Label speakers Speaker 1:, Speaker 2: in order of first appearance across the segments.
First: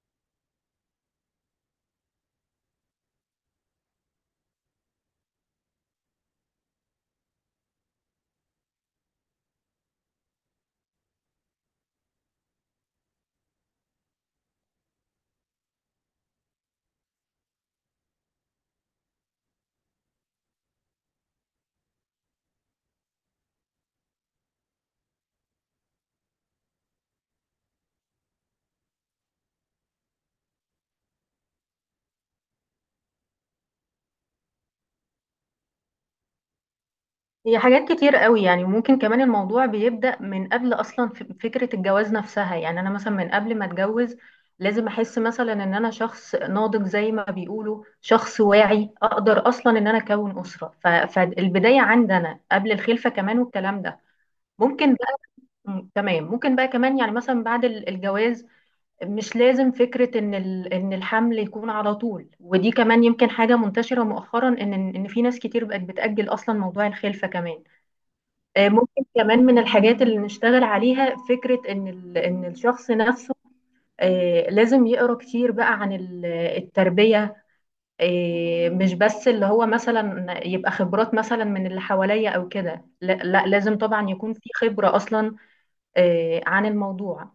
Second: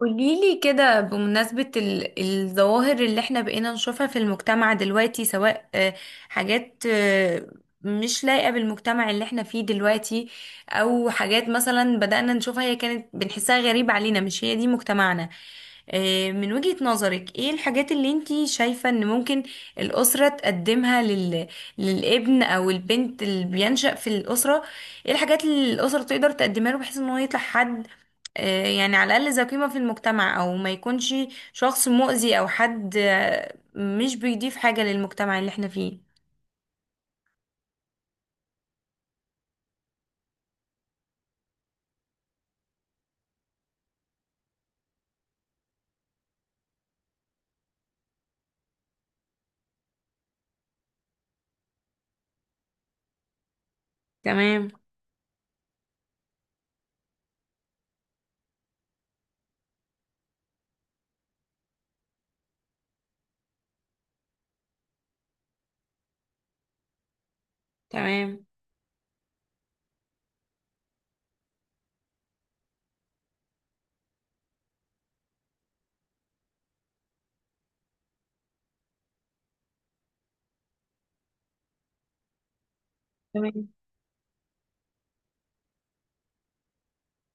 Speaker 1: قوليلي كده بمناسبة الظواهر اللي احنا بقينا نشوفها في المجتمع دلوقتي سواء حاجات مش لايقة بالمجتمع اللي احنا فيه دلوقتي، او حاجات مثلا بدأنا نشوفها هي كانت بنحسها غريبة علينا، مش هي دي مجتمعنا. من وجهة نظرك ايه الحاجات اللي انتي شايفة ان ممكن الأسرة تقدمها للابن او البنت اللي بينشأ في الأسرة؟ ايه الحاجات اللي الأسرة تقدر تقدمها له بحيث ان هو يطلع حد يعني على الأقل ذو قيمة في المجتمع، أو ما يكونش شخص مؤذي أو حد مش بيضيف حاجة للمجتمع اللي احنا فيه.
Speaker 2: هي حاجات كتير قوي. يعني ممكن كمان الموضوع بيبدأ من قبل أصلا، فكرة الجواز نفسها. يعني أنا مثلا من قبل ما أتجوز لازم أحس مثلا إن أنا شخص ناضج زي ما بيقولوا، شخص واعي أقدر أصلا إن أنا أكون أسرة، فالبداية عندي أنا قبل الخلفة كمان والكلام ده.
Speaker 1: تمام.
Speaker 2: ممكن بقى تمام، ممكن بقى كمان يعني مثلا بعد الجواز مش لازم فكرة إن إن الحمل يكون على طول. ودي كمان يمكن حاجة منتشرة مؤخرا، إن في ناس كتير بقت بتأجل أصلا موضوع الخلفة كمان.
Speaker 1: تمام.
Speaker 2: ممكن كمان من الحاجات اللي نشتغل عليها فكرة إن إن الشخص نفسه لازم يقرأ كتير بقى عن التربية. مش بس اللي هو مثلا يبقى خبرات مثلا من اللي حواليا أو كده. لا لا،
Speaker 1: تمام.
Speaker 2: لازم طبعا يكون في خبرة أصلا عن الموضوع.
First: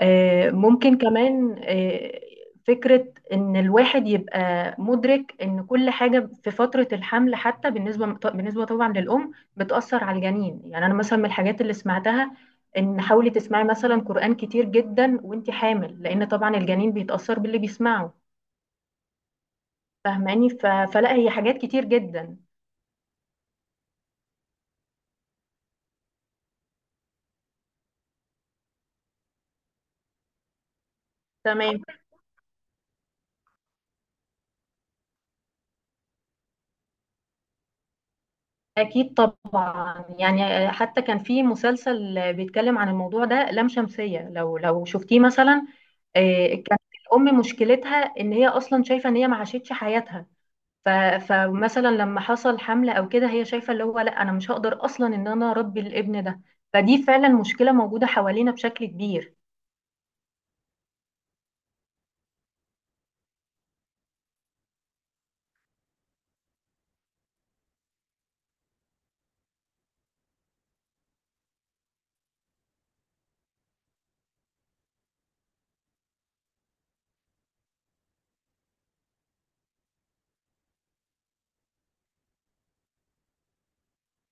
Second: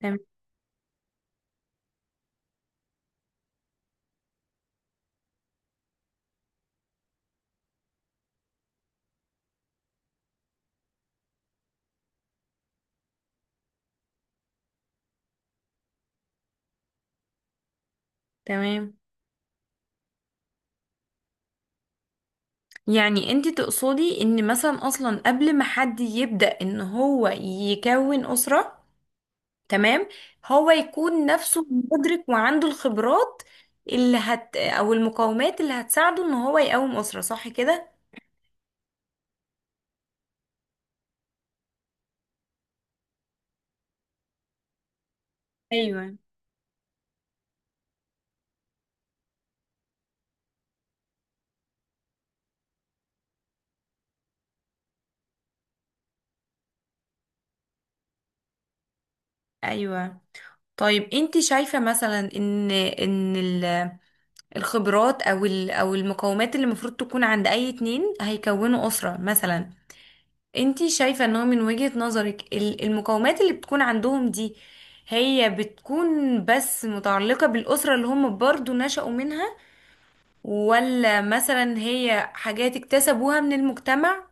Speaker 1: تمام.
Speaker 2: ممكن كمان آه، فكرة إن الواحد يبقى مدرك إن كل حاجة في فترة الحمل حتى بالنسبة طبعا للأم بتأثر على الجنين. يعني أنا مثلا من الحاجات اللي سمعتها إن حاولي تسمعي مثلا قرآن كتير جدا وإنتي حامل، لأن طبعا الجنين بيتأثر باللي بيسمعه،
Speaker 1: تمام.
Speaker 2: فاهماني؟ فلا هي حاجات كتير جدا.
Speaker 1: يعني انت تقصدي ان مثلا اصلا قبل ما حد يبدأ ان هو يكون أسرة، تمام، هو يكون نفسه
Speaker 2: تمام.
Speaker 1: مدرك وعنده الخبرات اللي هت او المقومات اللي هتساعده ان هو يقوم أسرة، صح كده؟
Speaker 2: أكيد طبعا. يعني حتى كان في مسلسل بيتكلم عن الموضوع ده، لام شمسية، لو شفتيه مثلا.
Speaker 1: ايوه.
Speaker 2: كانت الأم مشكلتها إن هي أصلا شايفة إن هي ما عاشتش حياتها. ف- فمثلا لما حصل حملة أو كده هي شايفة اللي هو لا، أنا مش هقدر أصلا إن أنا أربي الابن ده. فدي فعلا مشكلة موجودة حوالينا بشكل كبير.
Speaker 1: ايوه. طيب انت شايفة مثلا ان الخبرات او المقومات اللي المفروض تكون عند اي اتنين هيكونوا اسرة مثلا، انت شايفة ان هو من وجهة نظرك المقومات اللي بتكون عندهم دي هي بتكون بس متعلقة بالأسرة اللي هم برضو نشأوا منها، ولا مثلا هي حاجات اكتسبوها من المجتمع،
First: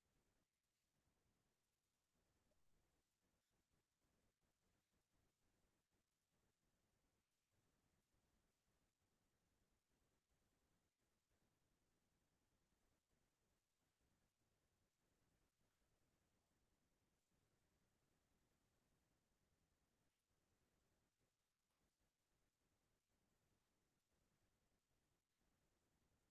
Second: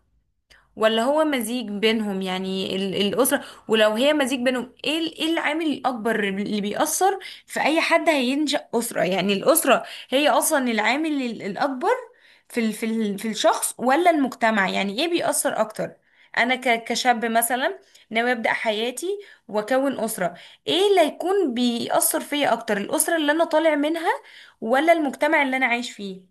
Speaker 1: ولا هو مزيج بينهم؟ يعني الأسرة، ولو هي مزيج بينهم، ايه ايه العامل الأكبر اللي بيأثر في أي حد هينشأ أسرة؟ يعني الأسرة هي أصلا العامل الأكبر في ال في ال في الشخص ولا المجتمع؟ يعني ايه بيأثر أكتر؟ أنا كشاب مثلا ناوي أبدأ حياتي وأكون أسرة، ايه اللي هيكون بيأثر فيا أكتر، الأسرة اللي أنا طالع منها ولا المجتمع اللي أنا عايش فيه؟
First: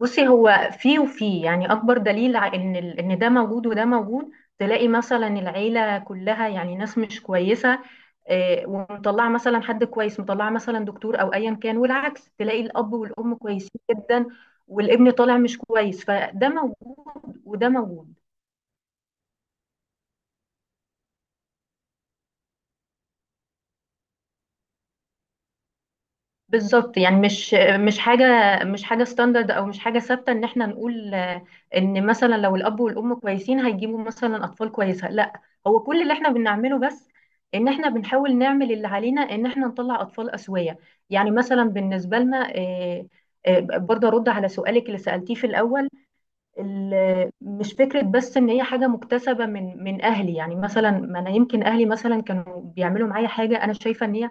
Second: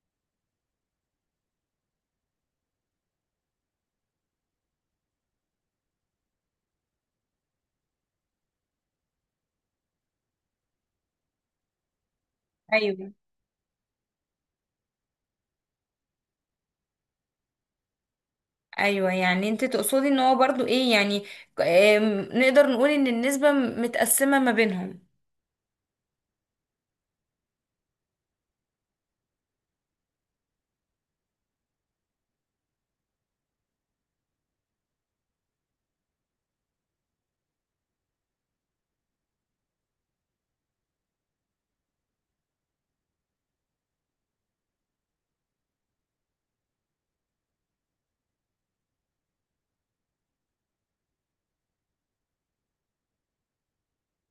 Speaker 2: بصي، هو في وفي، يعني أكبر دليل إن إن ده موجود وده موجود. تلاقي مثلا العيلة كلها يعني ناس مش كويسة ومطلعه مثلا حد كويس، مطلعه مثلا دكتور او ايا كان. والعكس، تلاقي الاب
Speaker 1: ايوه.
Speaker 2: والام كويسين جدا والابن طالع مش كويس، فده موجود وده موجود.
Speaker 1: ايوه، يعني انت تقصدي ان هو برضو ايه، يعني نقدر نقول ان النسبة متقسمة ما بينهم.
Speaker 2: بالظبط. يعني مش حاجه مش حاجه ستاندرد او مش حاجه ثابته ان احنا نقول ان مثلا لو الاب والام كويسين هيجيبوا مثلا اطفال كويسه، لا. هو كل اللي احنا بنعمله بس ان احنا بنحاول نعمل اللي علينا، ان احنا نطلع اطفال اسويه. يعني مثلا بالنسبه لنا برضه ارد على سؤالك اللي سالتيه في الاول. مش فكرة بس ان هي حاجة مكتسبة من اهلي. يعني مثلا ما انا يمكن اهلي مثلا كانوا بيعملوا معايا حاجة انا شايفة ان هي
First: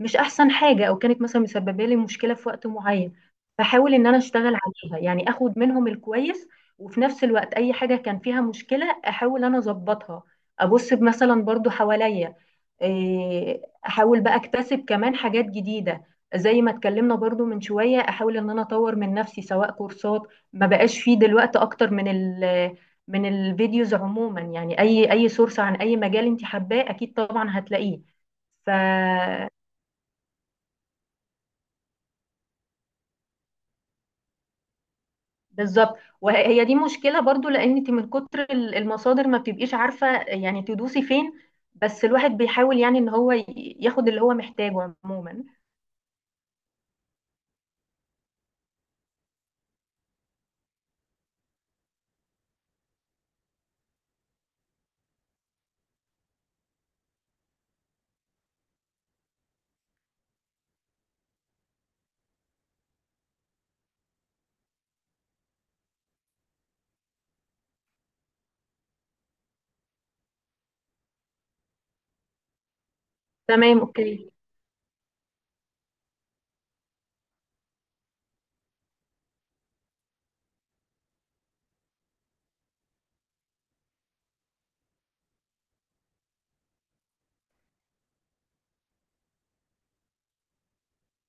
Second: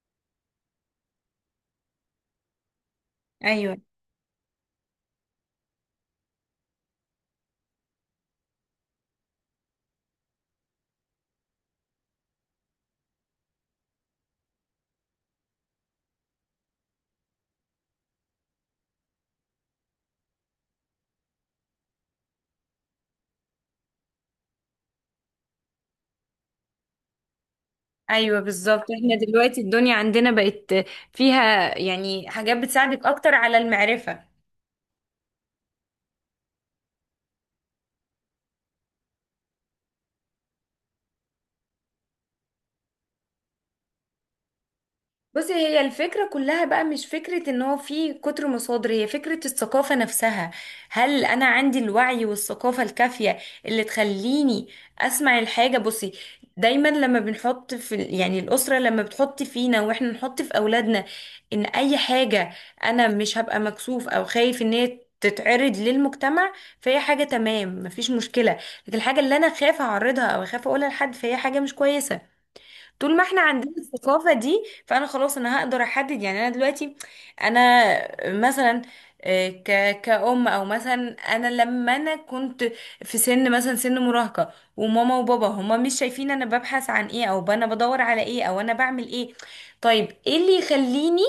Speaker 2: مش احسن حاجه، او كانت مثلا مسببه لي مشكله في وقت معين،
Speaker 1: ايوه.
Speaker 2: بحاول ان انا اشتغل عليها. يعني اخد منهم الكويس، وفي نفس الوقت اي حاجه كان فيها مشكله احاول انا اظبطها. ابص مثلا برضو حواليا، إيه، احاول بقى اكتسب كمان حاجات جديده. زي ما اتكلمنا برضو من شويه، احاول ان انا اطور من نفسي سواء كورسات. ما بقاش فيه دلوقتي اكتر من من الفيديوز عموما. يعني اي اي سورس عن اي مجال انت حباه اكيد طبعا هتلاقيه.
Speaker 1: ايوه،
Speaker 2: ف
Speaker 1: بالظبط، احنا دلوقتي الدنيا عندنا بقت فيها يعني حاجات بتساعدك اكتر على المعرفة.
Speaker 2: بالظبط. وهي دي مشكلة برضو، لأن انت من كتر المصادر ما بتبقيش عارفة يعني تدوسي فين. بس الواحد بيحاول، يعني ان هو ياخد اللي هو محتاجه عموما.
Speaker 1: بصي، هي الفكرة كلها بقى مش فكرة ان هو في كتر مصادر، هي فكرة الثقافة نفسها. هل انا عندي الوعي والثقافة الكافية اللي تخليني اسمع الحاجة؟ بصي، دايما لما بنحط في يعني الأسرة لما بتحط فينا واحنا نحط في أولادنا ان اي حاجة انا مش هبقى مكسوف او خايف ان هي تتعرض للمجتمع، فهي حاجة تمام مفيش مشكلة. لكن الحاجة اللي انا خايفة اعرضها او خايفة اقولها لحد، فهي حاجة مش كويسة. طول ما احنا عندنا
Speaker 2: تمام. اوكي.
Speaker 1: الثقافة دي، فانا خلاص انا هقدر احدد. يعني انا دلوقتي انا مثلا كأم او مثلا انا لما انا كنت في سن مثلا سن مراهقة، وماما وبابا هما مش شايفين انا ببحث عن ايه او انا بدور على ايه او انا بعمل ايه، طيب ايه اللي يخليني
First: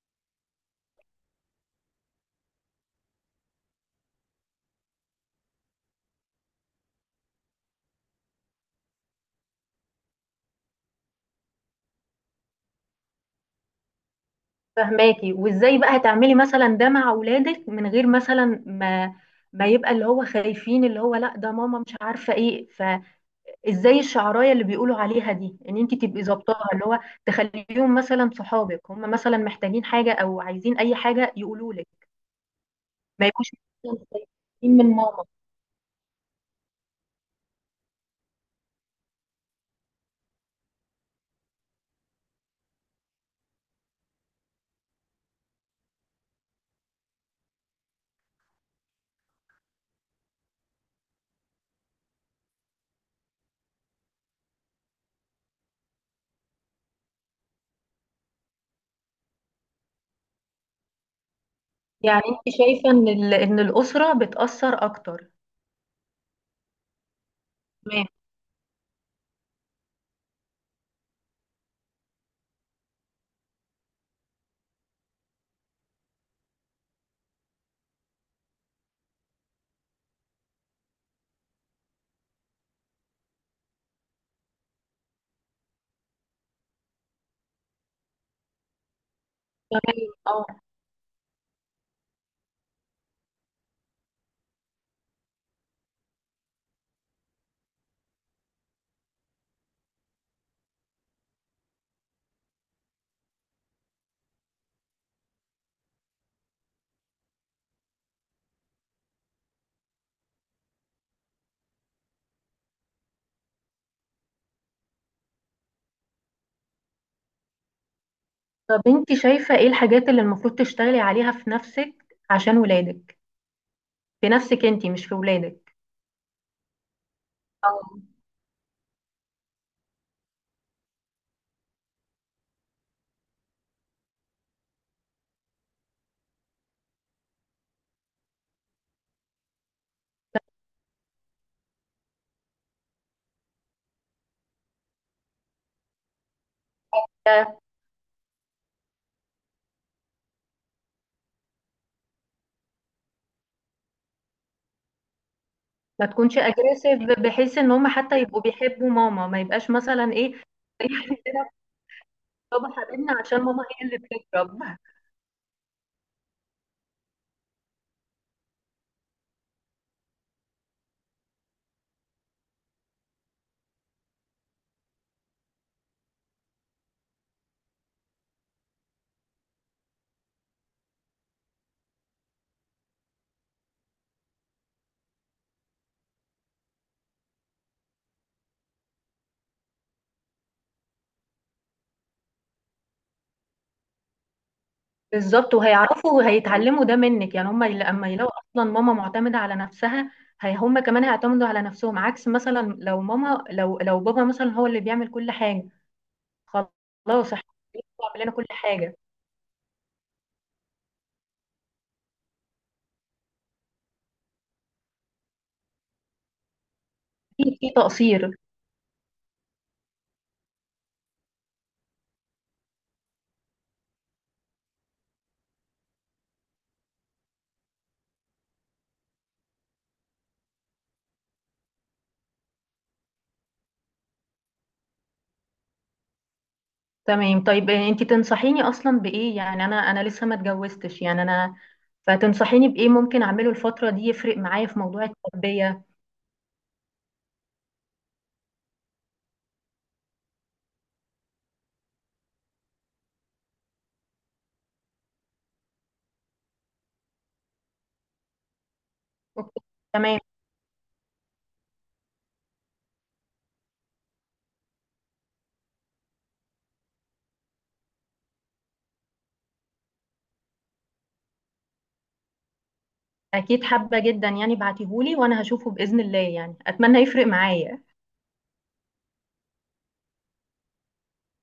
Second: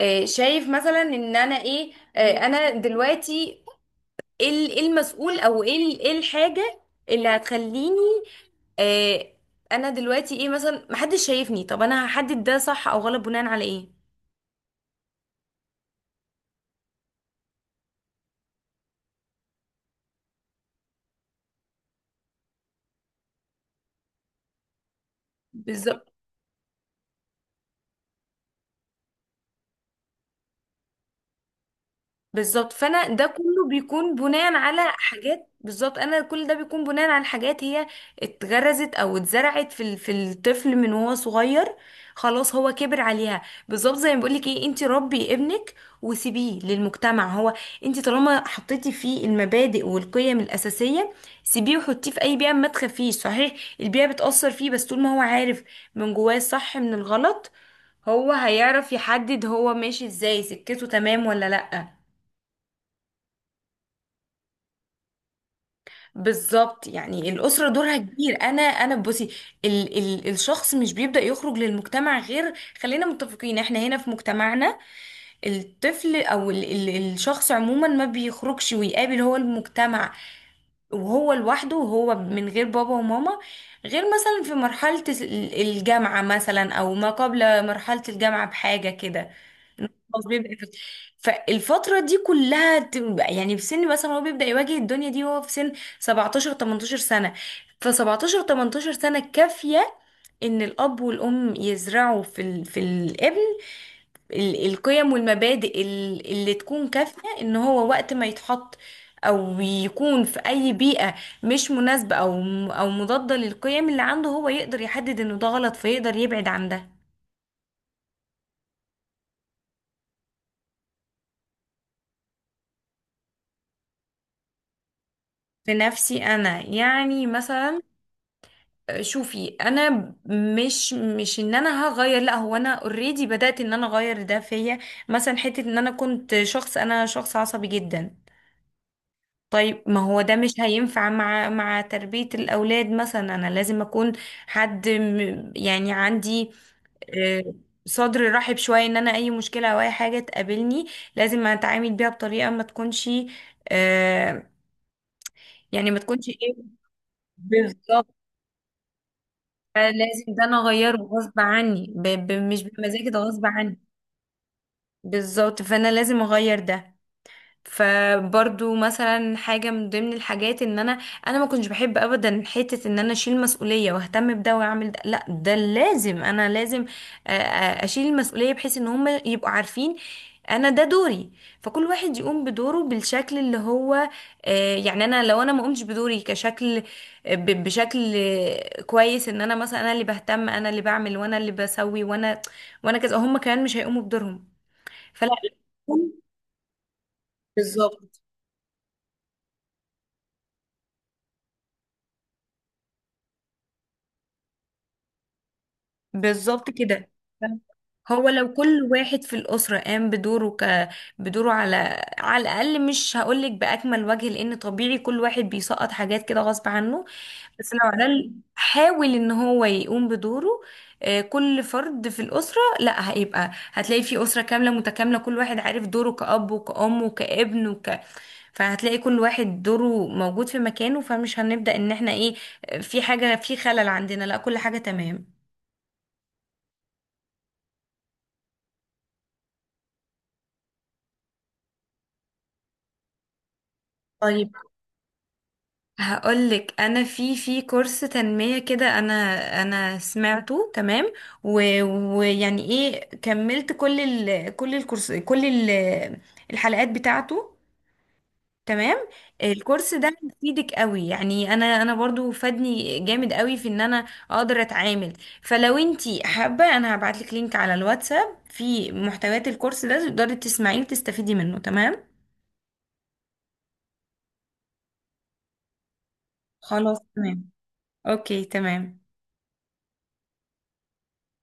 Speaker 1: شايف مثلا ان انا ايه؟ انا دلوقتي ايه إيه المسؤول او ايه إيه الحاجة اللي هتخليني آه انا دلوقتي ايه، مثلا محدش شايفني، طب انا هحدد ده صح او غلط بناء على ايه؟
Speaker 2: فهماكي؟ وازاي بقى هتعملي مثلا ده مع اولادك من غير مثلا ما ما يبقى اللي هو خايفين، اللي هو لا ده ماما مش عارفة ايه؟ فازاي الشعراية اللي بيقولوا عليها دي ان انت
Speaker 1: بالظبط.
Speaker 2: تبقي ظابطاها، اللي هو تخليهم مثلا صحابك، هم مثلا محتاجين حاجة او عايزين اي حاجة يقولوا لك،
Speaker 1: بالظبط، فانا ده
Speaker 2: ما يبقوش
Speaker 1: كله بيكون
Speaker 2: مستفيدين
Speaker 1: بناء على
Speaker 2: من ماما.
Speaker 1: حاجات. بالظبط، انا كل ده بيكون بناء على حاجات هي اتغرزت او اتزرعت في في الطفل من وهو صغير، خلاص هو كبر عليها. بالظبط، زي ما بقولك ايه، انت ربي ابنك وسيبيه للمجتمع. هو انت طالما حطيتي فيه المبادئ والقيم الاساسيه، سيبيه وحطيه في اي بيئه، ما تخافيش. صحيح البيئه بتاثر فيه، بس طول ما هو عارف من جواه الصح من الغلط، هو هيعرف يحدد هو ماشي ازاي، سكته تمام ولا لا.
Speaker 2: يعني انت شايفه ان ان الاسره بتاثر اكتر.
Speaker 1: بالظبط، يعني الأسرة دورها
Speaker 2: تمام.
Speaker 1: كبير. أنا بصي، ال ال الشخص مش بيبدأ يخرج للمجتمع غير، خلينا متفقين احنا هنا في مجتمعنا، الطفل أو ال ال الشخص عموما ما بيخرجش ويقابل هو المجتمع وهو لوحده وهو من غير بابا وماما غير مثلا في مرحلة الجامعة مثلا أو ما قبل مرحلة الجامعة بحاجة كده.
Speaker 2: تمام،
Speaker 1: خلاص،
Speaker 2: اه.
Speaker 1: فالفترة دي كلها يعني في سن مثلا هو بيبدأ يواجه الدنيا دي وهو في سن 17 18 سنة. ف 17 18 سنة كافية ان الاب والام يزرعوا في الابن القيم والمبادئ اللي تكون كافية ان هو وقت ما يتحط او يكون في اي بيئة مش مناسبة او او مضادة للقيم اللي عنده، هو يقدر يحدد انه ده غلط فيقدر يبعد عن ده.
Speaker 2: طب انت شايفه ايه الحاجات اللي المفروض تشتغلي عليها في نفسك عشان ولادك؟ في نفسك انت، مش في
Speaker 1: في
Speaker 2: ولادك.
Speaker 1: نفسي انا يعني
Speaker 2: اه.
Speaker 1: مثلا، شوفي انا مش ان انا هغير، لا هو انا اوريدي بدأت ان انا اغير ده فيا. مثلا حتة ان انا كنت شخص، انا شخص عصبي جدا، طيب ما هو ده مش هينفع مع تربية الاولاد، مثلا انا لازم اكون حد يعني عندي آه،
Speaker 2: لا-
Speaker 1: صدر رحب شوية ان انا اي مشكلة او اي حاجة تقابلني لازم اتعامل بيها بطريقة ما تكونش آه، يعني ما
Speaker 2: ما
Speaker 1: تكونش
Speaker 2: تكونش
Speaker 1: ايه.
Speaker 2: اجريسيف، بحيث ان هم
Speaker 1: بالظبط،
Speaker 2: حتى يبقوا بيحبوا ماما، ما يبقاش مثلا
Speaker 1: لازم
Speaker 2: ايه.
Speaker 1: ده انا اغيره غصب
Speaker 2: عندنا
Speaker 1: عني، مش
Speaker 2: بابا
Speaker 1: بمزاجي، ده
Speaker 2: حبيبنا عشان
Speaker 1: غصب
Speaker 2: ماما
Speaker 1: عني.
Speaker 2: هي اللي بتضرب.
Speaker 1: بالظبط، فانا لازم اغير ده. فبرضو مثلا حاجة من ضمن الحاجات ان انا ما كنتش بحب ابدا حتة ان انا اشيل مسؤولية واهتم بده واعمل ده، لا ده لازم، انا لازم اشيل المسؤولية بحيث ان هم يبقوا عارفين انا ده دوري، فكل واحد يقوم بدوره بالشكل اللي هو يعني. انا لو انا ما قمتش بدوري كشكل بشكل كويس ان انا مثلا انا اللي بهتم انا اللي بعمل وانا اللي بسوي وانا كذا، هم كمان مش هيقوموا بدورهم. فلا.
Speaker 2: بالظبط. وهيعرفوا وهيتعلموا ده منك. يعني هم لما
Speaker 1: بالظبط.
Speaker 2: يلاقوا اصلا ماما معتمده على نفسها، هي هم كمان هيعتمدوا على نفسهم. عكس مثلا لو ماما، لو بابا مثلا هو اللي بيعمل كل حاجه،
Speaker 1: بالظبط كده،
Speaker 2: خلاص احنا بيعمل
Speaker 1: هو
Speaker 2: لنا كل
Speaker 1: لو كل
Speaker 2: حاجه.
Speaker 1: واحد في الأسرة قام بدوره بدوره على على الأقل، مش هقولك بأكمل وجه لأن طبيعي كل واحد بيسقط حاجات كده غصب عنه،
Speaker 2: في في
Speaker 1: بس لو على الأقل
Speaker 2: تقصير.
Speaker 1: حاول إن هو يقوم بدوره كل فرد في الأسرة، لا هيبقى، هتلاقي في أسرة كاملة متكاملة كل واحد عارف دوره كأب وكأم وكابن وك، فهتلاقي كل واحد دوره موجود في مكانه، فمش هنبدأ إن احنا إيه في حاجة في خلل عندنا، لا كل حاجة تمام.
Speaker 2: تمام. طيب انت تنصحيني اصلا بايه؟ يعني انا انا لسه ما اتجوزتش، يعني انا فتنصحيني بايه ممكن اعمله الفتره دي يفرق
Speaker 1: طيب
Speaker 2: معايا في موضوع التربيه؟
Speaker 1: هقولك انا في في كورس تنمية كده، انا انا سمعته تمام و- ويعني ايه كملت كل ال كل الكورس كل ال الحلقات بتاعته. تمام.
Speaker 2: أوكي،
Speaker 1: الكورس ده
Speaker 2: تمام.
Speaker 1: هيفيدك قوي، يعني انا برضو فادني جامد قوي في ان انا اقدر اتعامل، فلو انتي حابة انا هبعتلك لينك على الواتساب في محتويات الكورس ده تقدري تسمعيه وتستفيدي منه. تمام.
Speaker 2: اكيد حابه جدا. يعني بعتيهولي وانا هشوفه باذن الله، يعني
Speaker 1: خلاص
Speaker 2: اتمنى يفرق
Speaker 1: تمام.
Speaker 2: معايا.
Speaker 1: اوكي تمام.